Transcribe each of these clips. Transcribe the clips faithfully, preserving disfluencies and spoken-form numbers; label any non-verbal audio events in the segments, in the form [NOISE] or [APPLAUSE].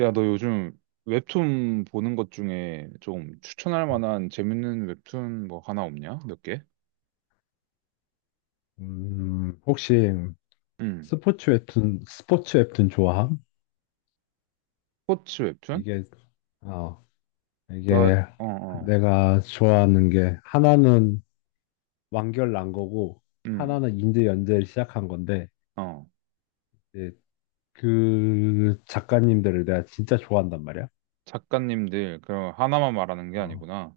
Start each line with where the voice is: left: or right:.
right: 야, 너 요즘 웹툰 보는 것 중에 좀 추천할 만한 재밌는 웹툰 뭐 하나 없냐? 몇 개?
left: 음, 혹시
right: 응.
left: 스포츠 웹툰, 스포츠 웹툰 좋아함?
right: 스포츠 웹툰?
left: 이게, 어,
right: 나,
left: 이게
right: 어, 어,
left: 내가 좋아하는 게 하나는 완결 난 거고
right: 응,
left: 하나는 인제 연재를 시작한 건데
right: 어.
left: 이제 그 작가님들을 내가 진짜 좋아한단 말이야.
right: 작가님들, 그, 하나만 말하는 게
left: 어,
right: 아니구나.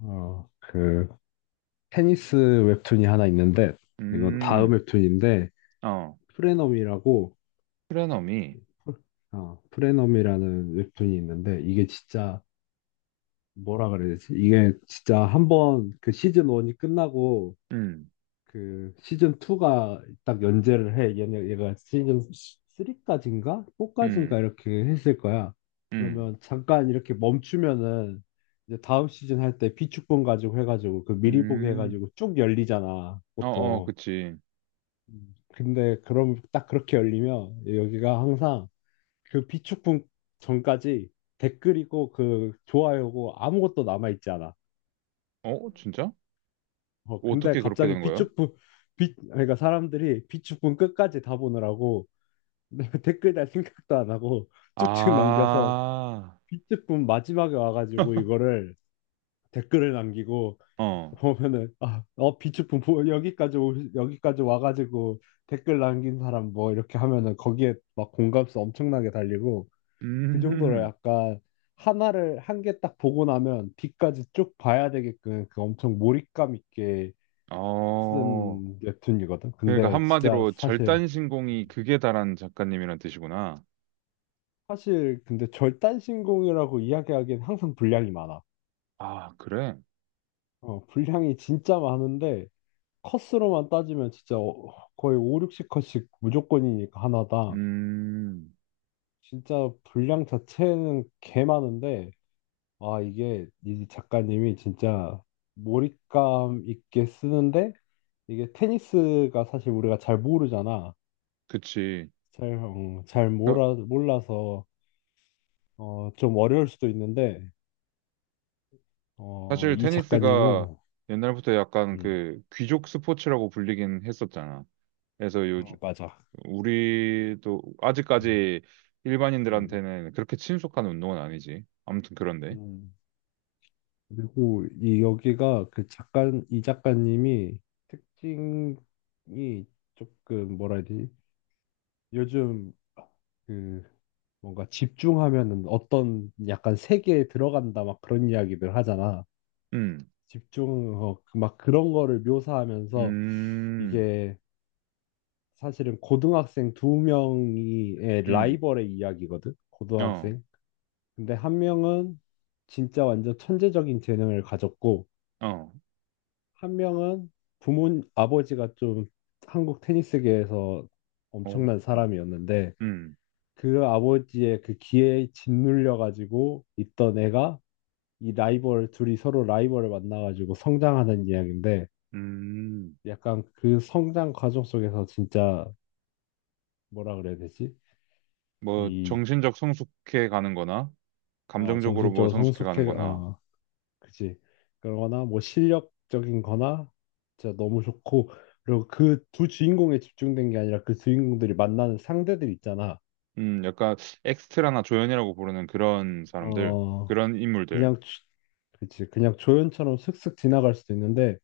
left: 어, 그 테니스 웹툰이 하나 있는데 이건 다음
right: 음,
left: 웹툰인데
right: 어.
left: 프레넘이라고
right: 프레너미.
left: 어, 프레넘이라는 웹툰이 있는데 이게 진짜 뭐라 그래야 되지? 이게 진짜 한번 그 시즌 일이 끝나고
right: 음,
left: 그 시즌 이가 딱 연재를 해. 얘네, 얘가 시즌 삼까지인가? 사까지인가?
right: 음,
left: 이렇게 했을 거야.
right: 음,
left: 그러면 잠깐 이렇게 멈추면은 이제 다음 시즌 할 때 비축본 가지고 해가지고 그 미리 보기
right: 음.
left: 해가지고 쭉 열리잖아,
right: 어, 어,
left: 보통.
right: 그치.
left: 음. 근데 그럼 딱 그렇게 열리면 여기가 항상 그 비축본 전까지 댓글이고 그 좋아요고 아무것도 남아있지 않아.
right: 어, 진짜?
left: 어, 근데
right: 어떻게 그렇게 된
left: 갑자기
right: 거야?
left: 비축분, 비, 그러니까 사람들이 비축분 끝까지 다 보느라고 [LAUGHS] 댓글 달 생각도 안 하고 쭉쭉 넘겨서
right: 아,
left: 비축분 마지막에 와가지고
right: [LAUGHS]
left: 이거를 댓글을 남기고
right: 어.
left: 보면은 아, 어, 비축분 보- 여기까지 오, 여기까지 와가지고 댓글 남긴 사람 뭐 이렇게 하면은 거기에 막 공감수 엄청나게 달리고 그 정도로
right: 음,
left: 약간 하나를 한 개 딱 보고 나면 뒤까지 쭉 봐야 되게끔 그 엄청 몰입감 있게
right: 어.
left: 쓴 웹툰이거든.
right: 그러니까
left: 근데 진짜
right: 한마디로
left: 사실
right: 절단신공이 극에 달한 작가님이란 뜻이구나.
left: 사실 근데 절단신공이라고 이야기하기엔 항상 분량이 많아.
right: 아, 그래?
left: 어, 분량이 진짜 많은데 컷으로만 따지면 진짜 어, 거의 오, 육십 컷씩 무조건이니까 하나다.
right: 음,
left: 진짜 분량 자체는 개 많은데 아 이게 이 작가님이 진짜 몰입감 있게 쓰는데 이게 테니스가 사실 우리가 잘 모르잖아.
right: 그치.
left: 잘, 어, 잘
right: 그러니까
left: 몰라, 몰라서 어, 좀 어려울 수도 있는데, 어,
right: 사실
left: 이
right: 테니스가
left: 작가님은,
right: 옛날부터 약간
left: 음,
right: 그 귀족 스포츠라고 불리긴 했었잖아. 그래서 요즘
left: 어, 맞아.
right: 우리도
left: 음,
right: 아직까지
left: 음,
right: 일반인들한테는 그렇게 친숙한 운동은 아니지. 아무튼 그런데.
left: 음. 그리고 이 여기가 그 작가, 이 작가님이 특징이 조금 뭐라 해야 되지? 요즘 그 뭔가 집중하면은 어떤 약간 세계에 들어간다 막 그런 이야기들 하잖아.
right: 음,
left: 집중, 어, 그막 그런 거를 묘사하면서
right: 음,
left: 이게 사실은 고등학생 두 명이 의
right: 음,
left: 라이벌의 이야기거든.
right: 어,
left: 고등학생. 근데 한 명은 진짜 완전 천재적인 재능을 가졌고
right: 어,
left: 한 명은 부모 아버지가 좀 한국 테니스계에서
right: 어,
left: 엄청난
right: 음,
left: 사람이었는데
right: 음,
left: 그 아버지의 그 기회에 짓눌려 가지고 있던 애가 이 라이벌 둘이 서로 라이벌을 만나 가지고 성장하는 이야기인데
right: 음.
left: 약간 그 성장 과정 속에서 진짜 뭐라 그래야 되지?
right: 뭐
left: 이
right: 정신적 성숙해 가는 거나
left: 어,
right: 감정적으로 뭐
left: 정신적으로
right: 성숙해가는
left: 성숙해,
right: 거나,
left: 어, 그치 그러거나, 뭐, 실력적인 거나, 진짜 너무 좋고, 그리고 그 두 주인공에 집중된 게 아니라 그 주인공들이 만나는 상대들 있잖아.
right: 음, 약간 엑스트라나 조연이라고 부르는 그런 사람들,
left: 어,
right: 그런 인물들.
left: 그냥, 주- 그치. 그냥 조연처럼 슥슥 지나갈 수도 있는데,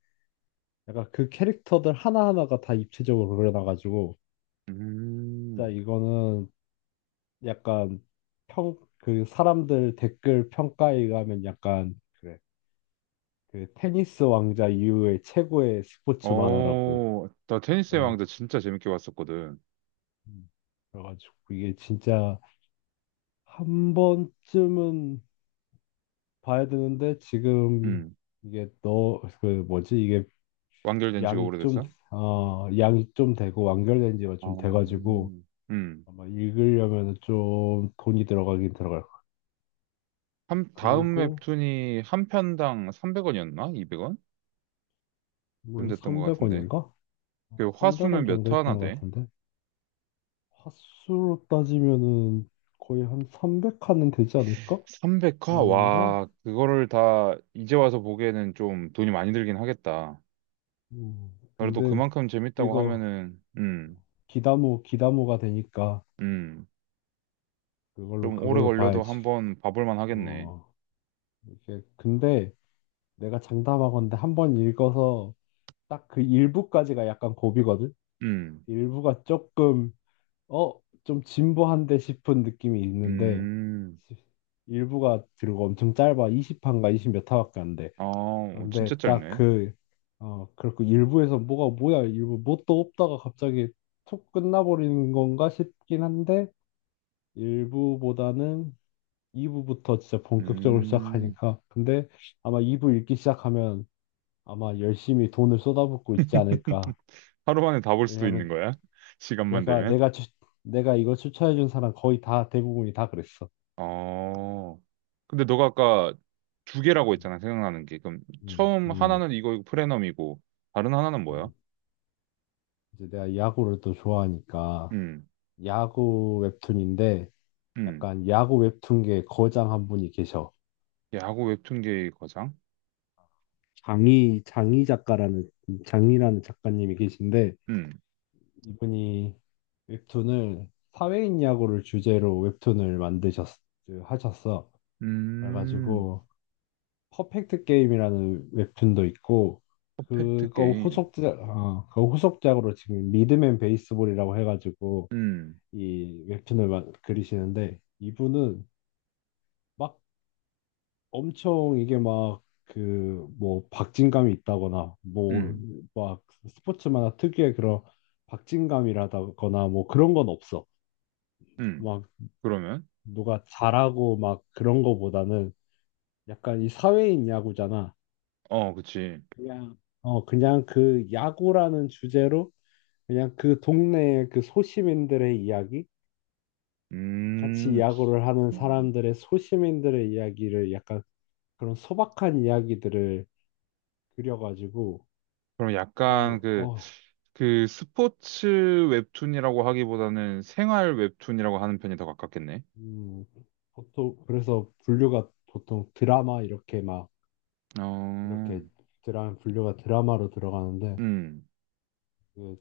left: 약간 그 캐릭터들 하나하나가 다 입체적으로 그려놔가지고, 진짜
right: 음,
left: 이거는 약간 평, 그 사람들 댓글 평가에 가면 약간, 그래. 그 테니스 왕자 이후에 최고의 스포츠 만화라고.
right: 어, 나 테니스의
left: 음,
right: 왕자 진짜 재밌게 봤었거든.
left: 음. 그래가지고 이게 진짜 한 번쯤은 봐야 되는데 지금
right: 음,
left: 이게 너 그 뭐지 이게
right: 완결된 지가
left: 양이 좀
right: 오래됐어?
left: 어, 양이 좀 되고 완결된 지가
right: 어,
left: 좀 돼가지고
right: 음.
left: 아마 읽으려면 좀 돈이 들어가긴 들어갈 거야.
right: 한, 다음
left: 그리고
right: 웹툰이 한 편당 삼백 원이었나? 이백 원? 좀
left: 물론
right: 됐던 것 같은데.
left: 삼백 원인가?
right: 그 화수는
left: 삼백 원
right: 몇
left: 정도
right: 화나
left: 했던 것
right: 돼?
left: 같은데 화수로 따지면은 거의 한 삼백 칸은 되지 않을까?
right: 삼백 화?
left: 아닌가?
right: 와, 그거를 다 이제 와서 보기에는 좀 돈이 많이 들긴 하겠다.
left: 음,
right: 그래도
left: 근데
right: 그만큼 재밌다고
left: 이거
right: 하면은, 음,
left: 기다모, 기다모가 되니까
right: 음,
left: 그걸로,
right: 좀 오래
left: 그걸로
right: 걸려도
left: 봐야지.
right: 한번 봐볼 만 하겠네.
left: 어, 이렇게. 근데 내가 장담하건대 한 번 읽어서 딱 그 일부까지가 약간 고비거든?
right: 음,
left: 일부가 조금, 어, 좀 진보한데 싶은 느낌이 있는데,
right: 음,
left: 일부가 들고 엄청 짧아. 이십 판가 이십 몇 화밖에 안 돼.
right: 아, 어,
left: 근데
right: 진짜
left: 딱
right: 짧네.
left: 그, 어, 그렇고 일부에서 뭐가 뭐야, 일부 뭣도 없다가 갑자기 툭 끝나버리는 건가 싶긴 한데, 일부보다는 이 부부터 진짜 본격적으로
right: 음,
left: 시작하니까. 근데 아마 이 부 읽기 시작하면 아마 열심히 돈을 쏟아붓고 있지
right: [LAUGHS]
left: 않을까.
right: 하루 만에 다 볼 수도
left: 왜냐하면
right: 있는 거야? [LAUGHS] 시간만
left: 내가
right: 되면?
left: 내가 추, 내가 이거 추천해준 사람 거의 다 대부분이 다 그랬어.
right: 어, 근데 너가 아까 두 개라고 했잖아, 생각나는 게. 그럼
left: 음,
right: 처음
left: 음,
right: 하나는 이거 프레넘이고, 다른 하나는 뭐야?
left: 음. 이제 내가 야구를 또 좋아하니까
right: 음,
left: 야구 웹툰인데
right: 음,
left: 약간 야구 웹툰계 거장 한 분이 계셔.
right: 야구 웹툰계의 거장?
left: 장희 장희 작가라는 장희라는 작가님이 계신데
right: 음,
left: 이분이 웹툰을 사회인 야구를 주제로 웹툰을 만드셨 그, 하셨어.
right: 음,
left: 그래가지고 퍼펙트 게임이라는 웹툰도 있고
right: 퍼펙트
left: 그거
right: 게임.
left: 후속작 어, 그 후속작으로 지금 리드맨 베이스볼이라고 해가지고
right: 음,
left: 이 웹툰을 마- 그리시는데 이분은 막 엄청 이게 막 그 뭐 박진감이 있다거나 뭐
right: 음,
left: 막 스포츠마다 특유의 그런 박진감이라거나 뭐 그런 건 없어.
right: 음. 그러면?
left: 누가 잘하고 막 그런 거보다는 약간 이 사회인 야구잖아.
right: 어, 그치.
left: 그냥 어 그냥 그 야구라는 주제로 그냥 그 동네의 그 소시민들의 이야기, 같이
right: 음,
left: 야구를 하는 사람들의 소시민들의 이야기를 약간 그런 소박한 이야기들을 그려가지고
right: 그럼 약간
left: 그냥
right: 그,
left: 어
right: 그 스포츠 웹툰이라고 하기보다는 생활 웹툰이라고 하는 편이 더 가깝겠네.
left: 음, 보통 그래서 분류가 보통 드라마 이렇게 막
right: 어,
left: 이렇게 드라마 분류가 드라마로 들어가는데
right: 음,
left: 그,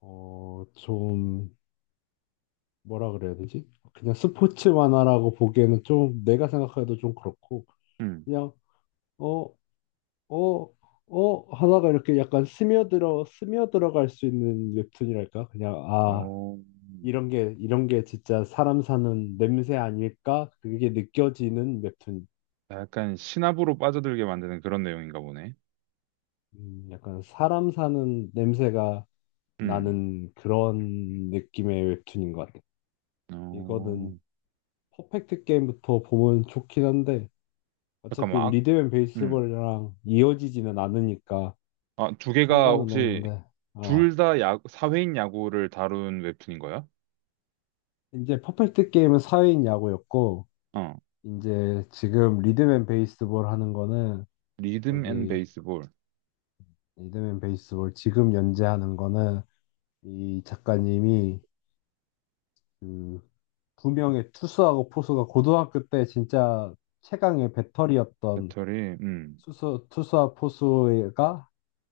left: 어, 좀 뭐라 그래야 되지? 그냥 스포츠 만화라고 보기에는 좀 내가 생각해도 좀 그렇고
right: 음,
left: 그냥 어, 어, 어 하다가 이렇게 약간 스며들어 스며들어갈 수 있는 웹툰이랄까? 그냥 아
right: 어,
left: 이런 게 이런 게 진짜 사람 사는 냄새 아닐까? 그게 느껴지는 웹툰.
right: 약간 신압으로 빠져들게 만드는 그런 내용인가 보네.
left: 음, 약간 사람 사는 냄새가
right: 음,
left: 나는 그런 느낌의 웹툰인 것 같아. 이거는
right: 어,
left: 퍼펙트 게임부터 보면 좋긴 한데 어차피
right: 잠깐만, 아,
left: 리드앤
right: 음,
left: 베이스볼이랑 이어지지는 않으니까
right: 아, 두 개가
left: 상관은
right: 혹시
left: 없는데, 아,
right: 둘 다 야구, 사회인 야구를 다룬 웹툰인 거야?
left: 이제 퍼펙트 게임은 사회인 야구였고,
right: 어,
left: 이제 지금 리드앤 베이스볼 하는 거는,
right: 리듬 앤
left: 저기,
right: 베이스볼,
left: 리드앤 베이스볼 지금 연재하는 거는, 이 작가님이 그, 두 명의 투수하고 포수가 고등학교 때 진짜 최강의 배터리였던
right: 배터리, 음,
left: 투수, 투수와 포수가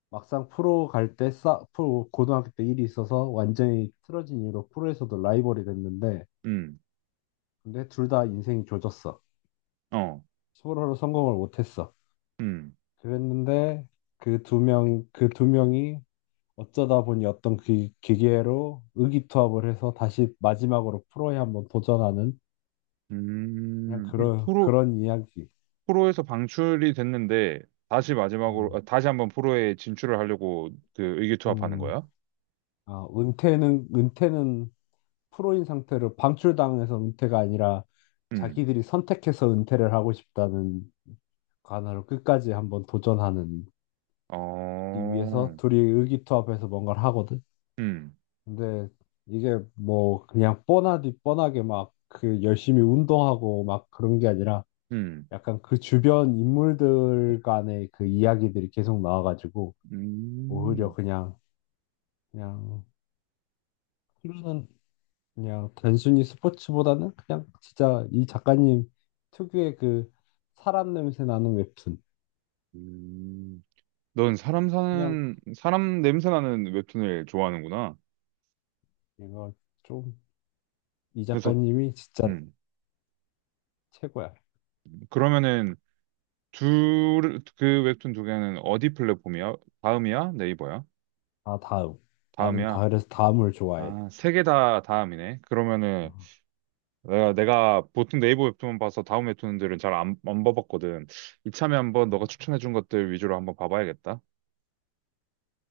left: 막상 프로 갈 때 싸, 프로 고등학교 때 일이 있어서 완전히 틀어진 이유로 프로에서도 라이벌이 됐는데
right: 음,
left: 근데 둘 다 인생이 조졌어.
right: 어.
left: 서로로 성공을 못했어.
right: 음,
left: 그랬는데 그 두 명, 그 두 명이 어쩌다 보니 어떤 기, 기계로 의기투합을 해서 다시 마지막으로 프로에 한번 도전하는 그냥
right: 음, 이게
left: 그런
right: 프로,
left: 그런 이야기.
right: 프로에서 방출이 됐는데, 다시 마지막으로,
left: 음,
right: 아, 다시 한번 프로에 진출을 하려고 그 의기투합하는
left: 음,
right: 거야?
left: 아, 은퇴는 은퇴는 프로인 상태로 방출당해서 은퇴가 아니라
right: 음,
left: 자기들이 선택해서 은퇴를 하고 싶다는 관화로 끝까지 한번 도전하는 이 위해서
right: 어,
left: 둘이 의기투합해서 뭔가를 하거든.
right: 음,
left: 근데 이게 뭐 그냥 뻔하디 뻔하게 막 그 열심히 운동하고 막 그런 게 아니라
right: 음,
left: 약간 그 주변 인물들 간의 그 이야기들이 계속 나와가지고
right: 음,
left: 오히려 그냥 그냥 흐르는 그냥 단순히 스포츠보다는 그냥 진짜 이 작가님 특유의 그 사람 냄새 나는 웹툰.
right: 음. 넌 사람
left: 그냥
right: 사는, 사람 냄새 나는 웹툰을 좋아하는구나.
left: 이거 좀 이
right: 그래서,
left: 작가님이 진짜
right: 음,
left: 최고야.
right: 그러면은, 둘, 그 웹툰 두 개는 어디 플랫폼이야? 다음이야? 네이버야?
left: 아 다음. 나는 다
right: 다음이야?
left: 그래서 다음을 좋아해.
right: 아, 세 개 다 다음이네. 그러면은,
left: 아,
right: 내가, 내가 보통 네이버 웹툰만 봐서 다음 웹툰들은 잘 안, 안 봐봤거든. 이참에 한번 너가
left: 음.
right: 추천해준 것들 위주로 한번 봐봐야겠다.